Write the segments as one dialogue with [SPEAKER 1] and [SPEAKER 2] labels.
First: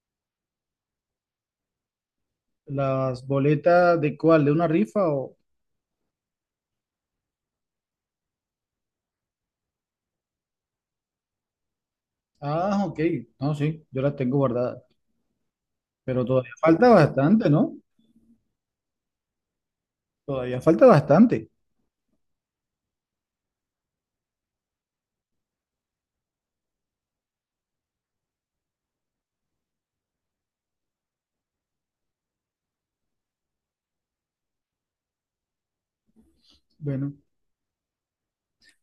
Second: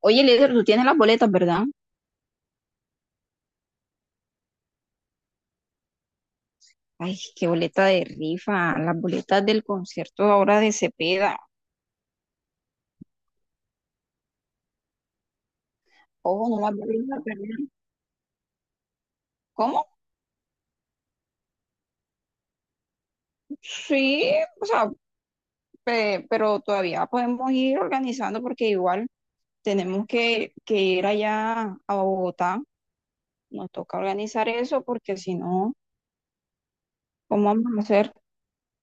[SPEAKER 1] Oye, líder, tú tienes las boletas, ¿verdad?
[SPEAKER 2] ¿Las boletas de cuál? ¿De una rifa o...?
[SPEAKER 1] Ay, qué boleta de rifa, las boletas del concierto ahora de Cepeda.
[SPEAKER 2] Ah, ok. No, sí, yo las tengo guardadas. Pero
[SPEAKER 1] Ojo,
[SPEAKER 2] todavía
[SPEAKER 1] no las
[SPEAKER 2] falta
[SPEAKER 1] voy a
[SPEAKER 2] bastante,
[SPEAKER 1] perder.
[SPEAKER 2] ¿no?
[SPEAKER 1] ¿Cómo?
[SPEAKER 2] Todavía falta bastante.
[SPEAKER 1] Sí, o sea, pero todavía podemos ir organizando porque igual tenemos que ir allá a Bogotá. Nos toca organizar eso porque si no,
[SPEAKER 2] Bueno,
[SPEAKER 1] ¿cómo vamos a hacer?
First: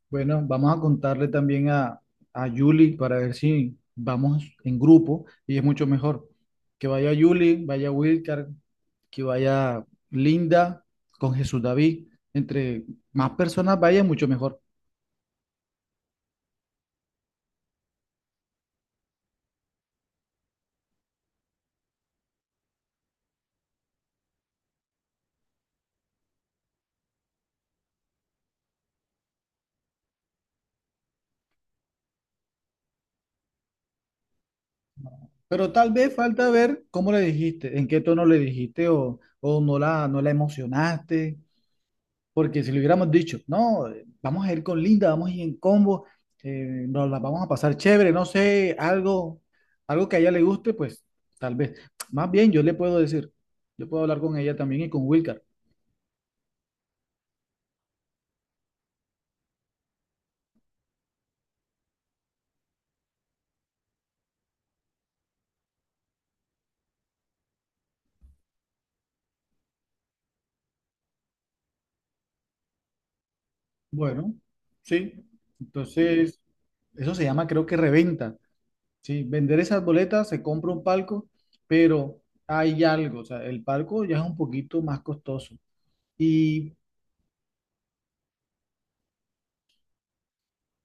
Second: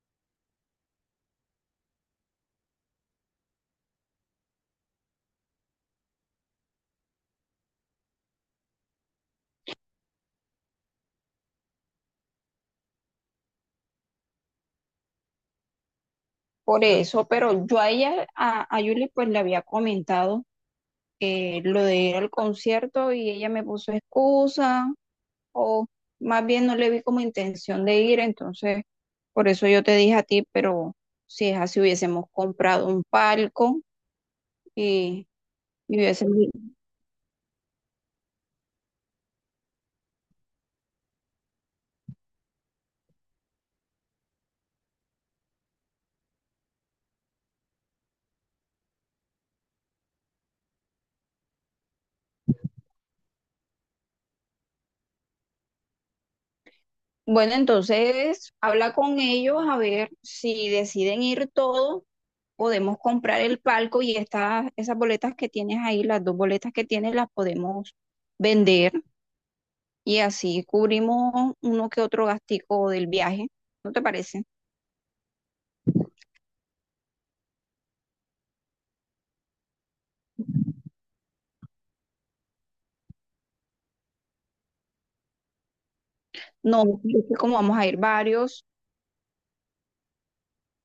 [SPEAKER 2] bueno, vamos a contarle también a Yuli para ver si vamos en grupo y es mucho mejor. Que vaya Yuli, vaya Wilcar, que vaya Linda con Jesús David. Entre más personas vaya, mucho mejor.
[SPEAKER 1] Por eso, pero yo a ella, a Yuli, pues le había comentado lo de ir al concierto y ella me puso excusa o más bien no le vi como intención de ir, entonces por eso yo te dije a ti, pero si es así hubiésemos comprado un palco y,
[SPEAKER 2] Pero tal
[SPEAKER 1] y
[SPEAKER 2] vez
[SPEAKER 1] hubiésemos
[SPEAKER 2] falta
[SPEAKER 1] ido.
[SPEAKER 2] ver cómo le dijiste, en qué tono le dijiste o no la emocionaste. Porque si le hubiéramos dicho, no, vamos a ir con Linda, vamos a ir en combo, nos la vamos a pasar chévere, no sé, algo, algo que a ella le guste, pues tal vez. Más bien, yo le puedo decir, yo puedo hablar con ella también y con Wilcar.
[SPEAKER 1] Bueno, entonces habla con ellos a ver si deciden ir todos, podemos comprar el palco y esas boletas que tienes ahí, las dos boletas que tienes, las podemos vender y así cubrimos uno que otro gastico del viaje. ¿No te
[SPEAKER 2] Bueno,
[SPEAKER 1] parece?
[SPEAKER 2] sí, entonces, eso se llama, creo que reventa, ¿sí? Vender esas boletas, se compra un palco, pero hay algo, o sea, el palco ya es un poquito más costoso. Y
[SPEAKER 1] No, es que como vamos a ir varios.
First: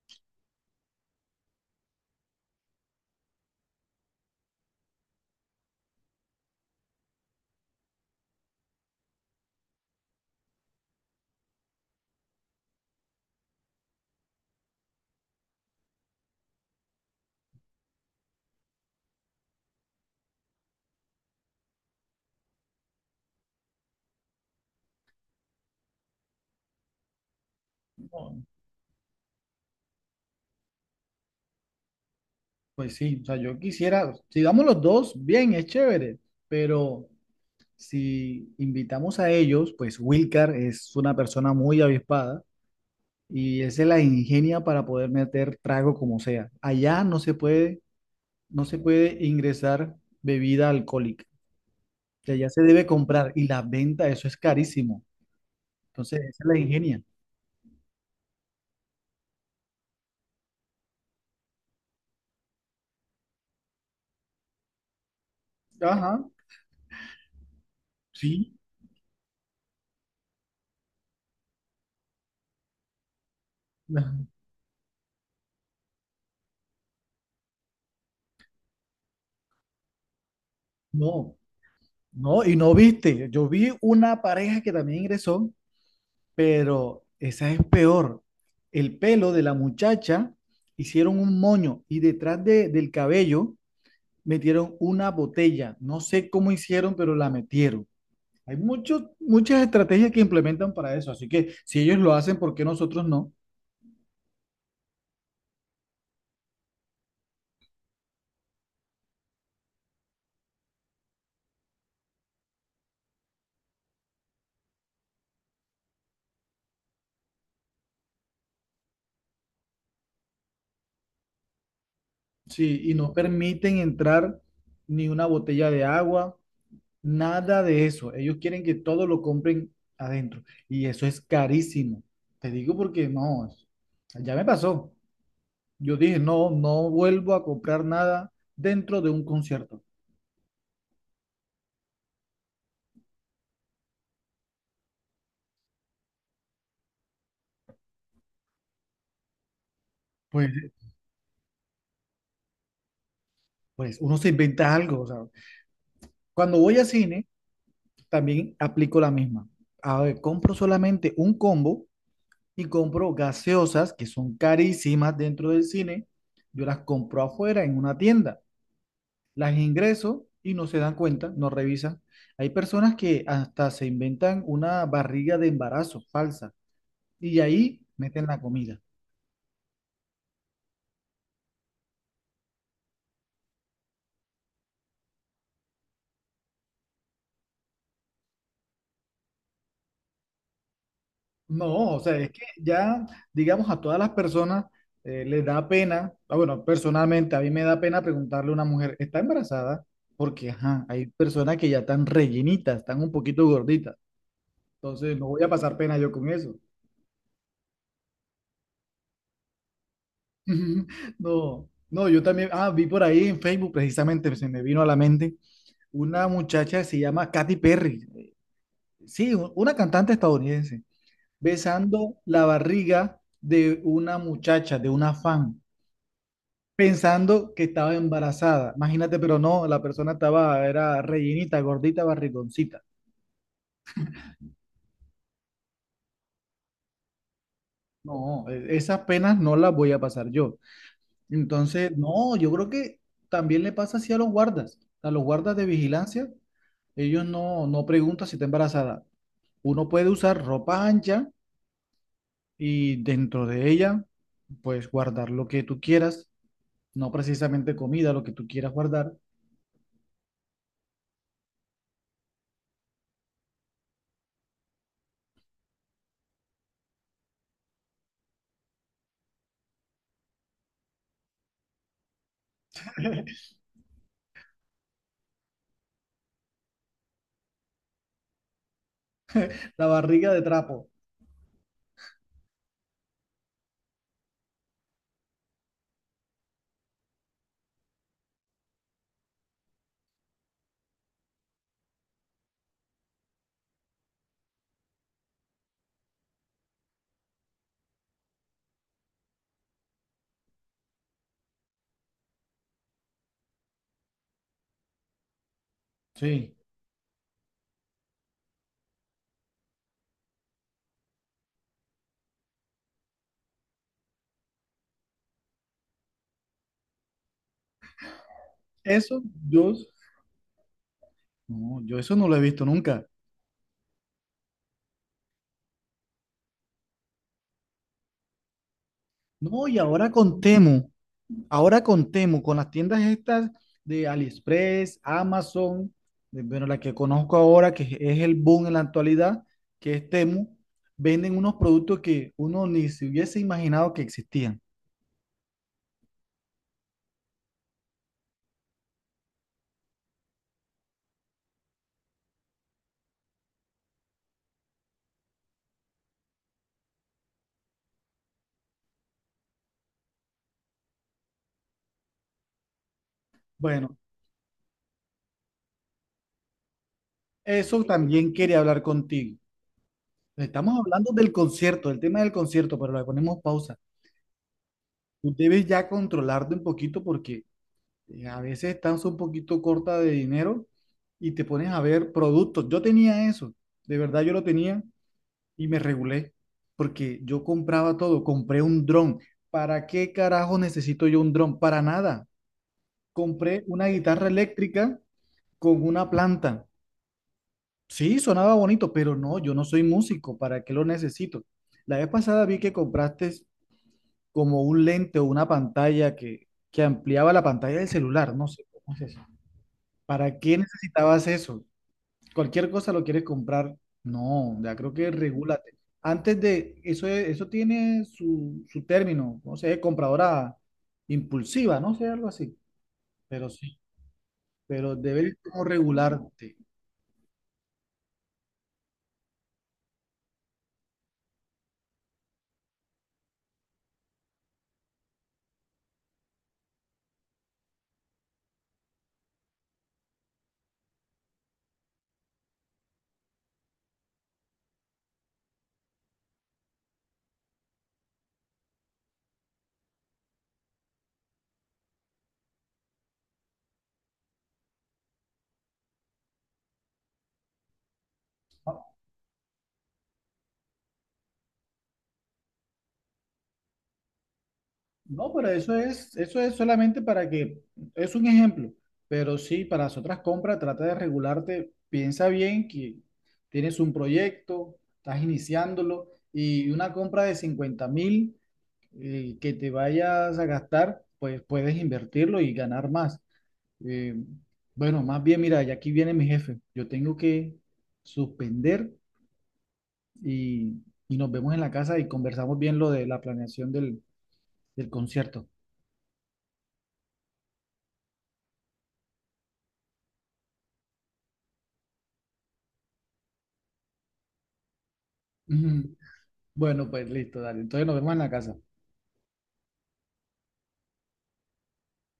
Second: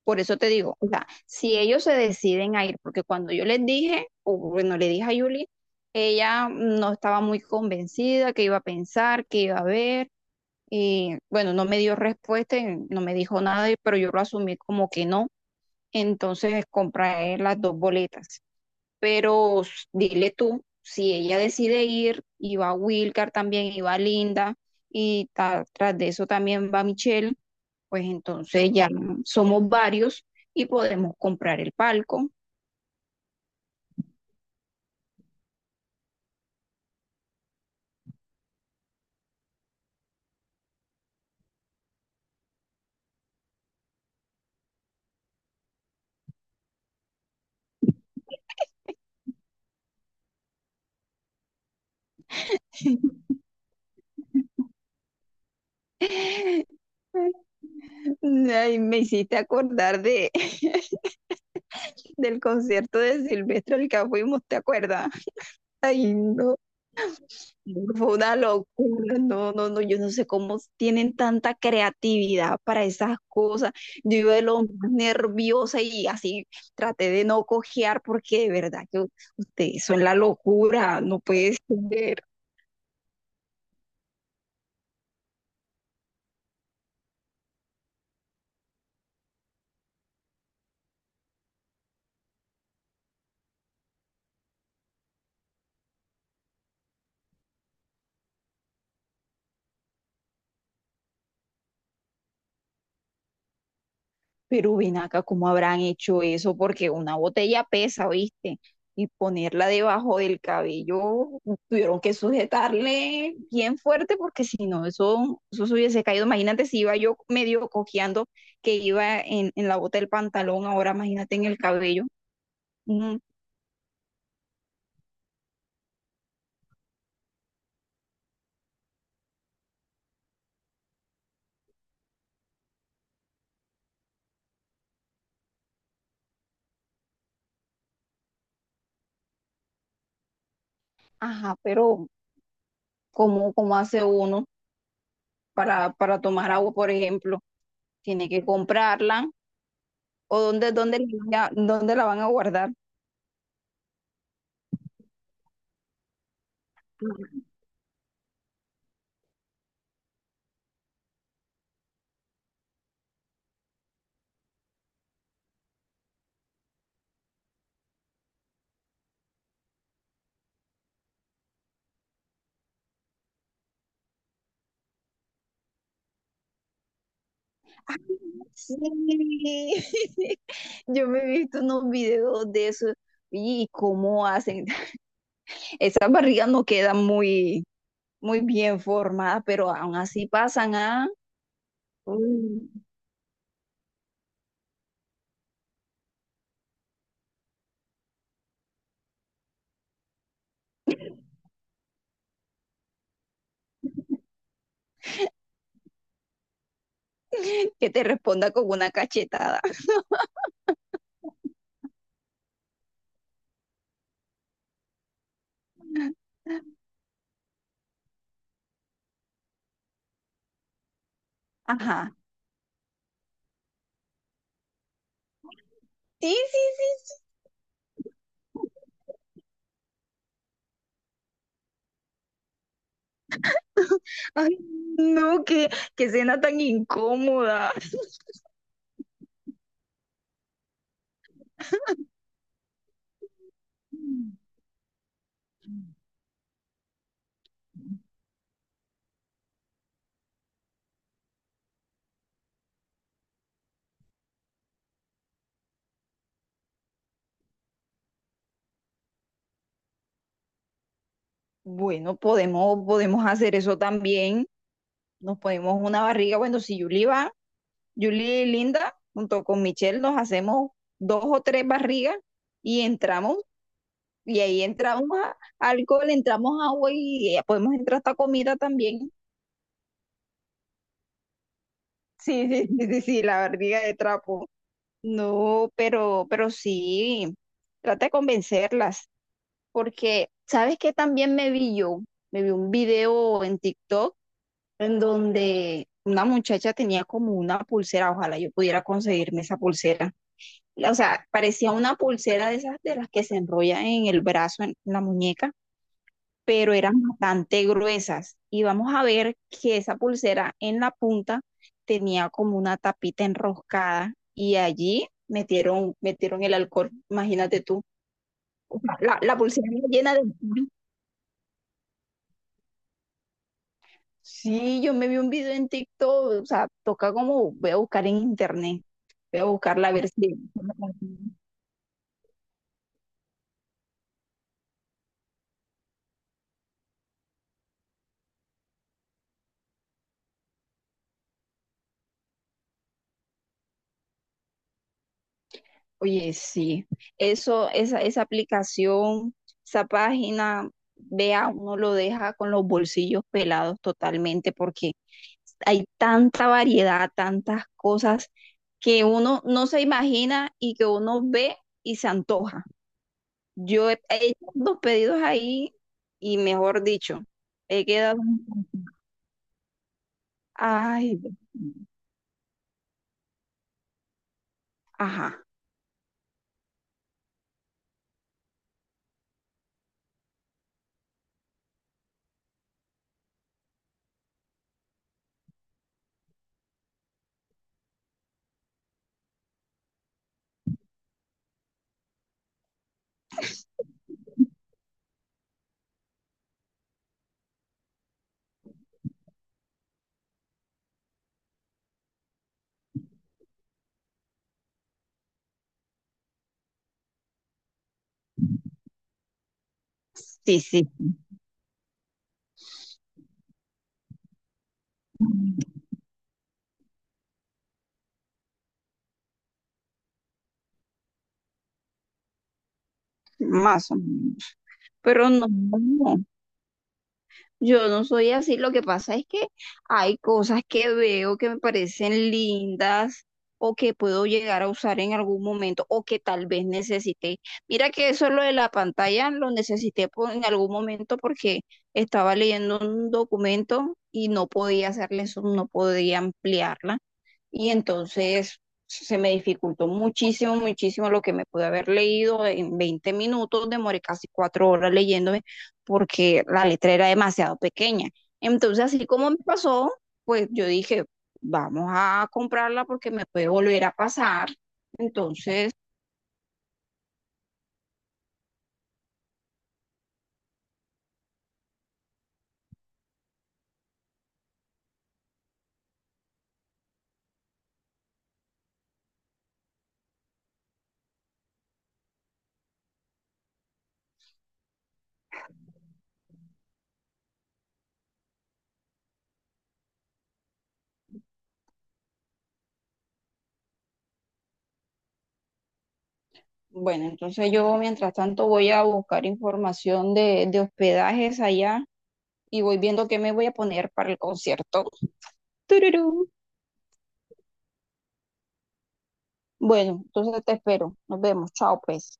[SPEAKER 1] Por eso te digo, o sea, si ellos se deciden a ir, porque cuando yo les dije, o bueno, le dije a Yuli, ella no estaba muy convencida, que iba a pensar, que iba a ver, y bueno, no me dio respuesta, y no me dijo nada, pero yo lo asumí como que no. Entonces compré las dos boletas. Pero dile tú, si ella decide ir, y va Wilcar también, y va Linda, y tras de eso también va Michelle, pues
[SPEAKER 2] no.
[SPEAKER 1] entonces ya somos varios y podemos comprar el palco.
[SPEAKER 2] Pues sí, o sea, yo quisiera, si damos los dos, bien, es chévere, pero si invitamos a ellos, pues Wilcar es una persona muy avispada y él se la ingenia para poder meter trago como sea. Allá no se puede, no se puede ingresar bebida alcohólica, que allá se debe comprar y la venta, eso es carísimo. Entonces, él se la ingenia.
[SPEAKER 1] Ay, me hiciste acordar de, del concierto de Silvestre al que fuimos, ¿te acuerdas? Ay,
[SPEAKER 2] Ajá,
[SPEAKER 1] no, fue una
[SPEAKER 2] sí.
[SPEAKER 1] locura, no, no, no, yo no sé cómo tienen tanta creatividad para esas cosas. Yo iba de lo más nerviosa y así traté de no cojear porque de verdad que ustedes son la locura, no
[SPEAKER 2] No,
[SPEAKER 1] puede ser.
[SPEAKER 2] no, y no viste, yo vi una pareja que también ingresó. Pero esa es peor. El pelo de la muchacha hicieron un moño y detrás de- del cabello metieron una botella. No sé cómo hicieron, pero la metieron. Hay muchos muchas estrategias que implementan para eso. Así que si ellos lo hacen, ¿por qué nosotros no?
[SPEAKER 1] Pero ven acá, ¿cómo habrán hecho eso? Porque una botella pesa, ¿viste? Y ponerla debajo del cabello, tuvieron que sujetarle bien fuerte porque si no, eso se hubiese caído. Imagínate si iba yo medio cojeando que iba en la bota del pantalón, ahora imagínate en el cabello.
[SPEAKER 2] Sí, y no
[SPEAKER 1] Mm.
[SPEAKER 2] permiten entrar ni una botella de agua, nada de eso. Ellos quieren que todo lo compren adentro. Y eso es carísimo. Te digo porque no, ya me pasó. Yo dije, no, no vuelvo a comprar nada dentro de un concierto.
[SPEAKER 1] Ajá, pero ¿cómo, cómo hace uno para tomar agua, por ejemplo? Tiene que comprarla o
[SPEAKER 2] Pues,
[SPEAKER 1] dónde, dónde la van a guardar.
[SPEAKER 2] pues uno se inventa algo, o sea, cuando voy a cine, también aplico la misma. A ver, compro solamente un combo y compro gaseosas que son carísimas dentro del cine. Yo las compro afuera en una tienda. Las ingreso y no se dan cuenta, no revisan. Hay personas que hasta se inventan una barriga de embarazo falsa y ahí
[SPEAKER 1] Ay,
[SPEAKER 2] meten la
[SPEAKER 1] sí,
[SPEAKER 2] comida.
[SPEAKER 1] yo me he visto unos videos de eso y cómo hacen. Esas barrigas no quedan muy, muy bien formadas, pero aún así pasan a...
[SPEAKER 2] No, o sea, es que
[SPEAKER 1] Uy.
[SPEAKER 2] ya, digamos, a todas las personas les da pena, ah, bueno, personalmente a mí me da pena preguntarle a una mujer, ¿está embarazada? Porque, ajá, hay personas que ya están rellenitas, están un poquito gorditas, entonces no voy a pasar pena yo con eso.
[SPEAKER 1] Que te responda con una cachetada.
[SPEAKER 2] No, no, yo también, ah, vi por ahí en Facebook, precisamente se me vino a la mente, una muchacha que se llama Katy Perry, sí, una cantante estadounidense,
[SPEAKER 1] Ajá.
[SPEAKER 2] besando la barriga de una muchacha, de una fan,
[SPEAKER 1] Sí, sí, sí, sí.
[SPEAKER 2] pensando que estaba embarazada. Imagínate, pero no, la persona estaba, era rellenita, gordita, barrigoncita.
[SPEAKER 1] Ay, no, qué, qué cena tan incómoda.
[SPEAKER 2] No, esas penas no las voy a pasar yo. Entonces, no, yo creo que también le pasa así a los guardas. A los guardas de vigilancia, ellos no preguntan si está embarazada. Uno puede usar ropa ancha y dentro de ella, pues guardar lo que tú quieras, no precisamente comida, lo que tú quieras guardar.
[SPEAKER 1] Bueno, podemos, podemos hacer eso también. Nos ponemos una barriga. Bueno, si Yuli va. Julie y Linda, junto con Michelle, nos hacemos dos o tres barrigas y entramos, y ahí entramos a alcohol, entramos agua y podemos entrar hasta comida también.
[SPEAKER 2] La barriga de trapo.
[SPEAKER 1] Sí, sí, sí, sí, sí, la barriga de trapo. No, pero sí, trata de convencerlas, porque ¿sabes qué también me vi yo? Me vi un video en TikTok en donde una muchacha tenía como una pulsera, ojalá yo pudiera conseguirme esa pulsera, o sea, parecía una pulsera de esas de las que se enrolla en el brazo, en la muñeca,
[SPEAKER 2] Sí.
[SPEAKER 1] pero eran bastante gruesas. Y vamos a ver que esa pulsera en la punta tenía como una tapita enroscada y allí metieron el alcohol, imagínate tú. O sea, La,
[SPEAKER 2] Eso,
[SPEAKER 1] la pulsera
[SPEAKER 2] yo
[SPEAKER 1] llena de...
[SPEAKER 2] No, yo eso no lo he visto nunca.
[SPEAKER 1] Sí, yo me vi un video en TikTok, o sea, toca como, voy a buscar en internet, voy a
[SPEAKER 2] No, y
[SPEAKER 1] buscarla a ver si...
[SPEAKER 2] ahora con Temu, con las tiendas estas de AliExpress, Amazon, de- bueno, la que conozco ahora, que es el boom en la actualidad, que es Temu, venden unos productos que uno ni se hubiese imaginado que existían.
[SPEAKER 1] Oye, sí, eso, esa aplicación, esa página, vea, uno lo deja con los bolsillos pelados totalmente porque hay tanta variedad, tantas cosas que uno no se imagina y que uno ve y se antoja. Yo
[SPEAKER 2] Bueno,
[SPEAKER 1] he hecho dos pedidos ahí y mejor dicho, he
[SPEAKER 2] eso
[SPEAKER 1] quedado...
[SPEAKER 2] también quería hablar contigo. Estamos hablando
[SPEAKER 1] Ay,
[SPEAKER 2] del
[SPEAKER 1] Dios mío.
[SPEAKER 2] concierto, del tema del concierto, pero le ponemos pausa. Tú
[SPEAKER 1] Ajá,
[SPEAKER 2] debes ya controlarte un poquito porque a veces estás un poquito corta de dinero y te pones a ver productos. Yo tenía eso, de verdad yo lo tenía y me regulé porque yo compraba todo, compré un dron. ¿Para qué carajo necesito yo un dron? Para nada. Compré una guitarra eléctrica con una planta. Sí, sonaba bonito, pero no, yo no soy músico, ¿para qué lo necesito? La vez pasada vi que compraste como un lente o una pantalla que ampliaba la pantalla del celular, no sé cómo se... ¿Para qué
[SPEAKER 1] sí, sí,
[SPEAKER 2] necesitabas eso? Cualquier cosa lo quieres comprar. No, ya creo que regúlate. Antes de eso, eso tiene su, su término, no sé, compradora impulsiva, no sé, algo así. Pero sí,
[SPEAKER 1] más o menos.
[SPEAKER 2] pero
[SPEAKER 1] Pero
[SPEAKER 2] debes
[SPEAKER 1] no,
[SPEAKER 2] como
[SPEAKER 1] no, no.
[SPEAKER 2] regularte.
[SPEAKER 1] Yo no soy así, lo que pasa es que hay cosas que veo que me parecen lindas o que puedo llegar a usar en algún momento o que tal vez necesité. Mira que eso lo de la pantalla lo necesité en algún momento porque estaba leyendo un documento y no podía hacerle eso, no podía ampliarla y entonces se me dificultó muchísimo, muchísimo lo que me pude haber leído en 20 minutos, demoré casi 4 horas leyéndome porque la letra era demasiado pequeña. Entonces, así como me pasó, pues yo dije, vamos a comprarla porque me puede volver a pasar.
[SPEAKER 2] No, pero
[SPEAKER 1] Entonces,
[SPEAKER 2] eso es solamente para que, es un ejemplo, pero sí, para las otras compras trata de regularte, piensa bien que tienes un proyecto, estás iniciándolo y una compra de 50.000 que te vayas a gastar, pues puedes invertirlo y ganar más. Eh, bueno, más bien, mira, ya aquí viene mi jefe. Yo tengo que suspender y, y nos vemos en la casa y conversamos bien lo de la planeación del concierto.
[SPEAKER 1] bueno, entonces yo mientras tanto voy a buscar información de hospedajes allá y voy viendo qué me voy a poner para el concierto. ¡Tururú!
[SPEAKER 2] Bueno, pues listo, dale. Entonces nos vemos en la casa.
[SPEAKER 1] Bueno, entonces te espero. Nos vemos. Chao, pues.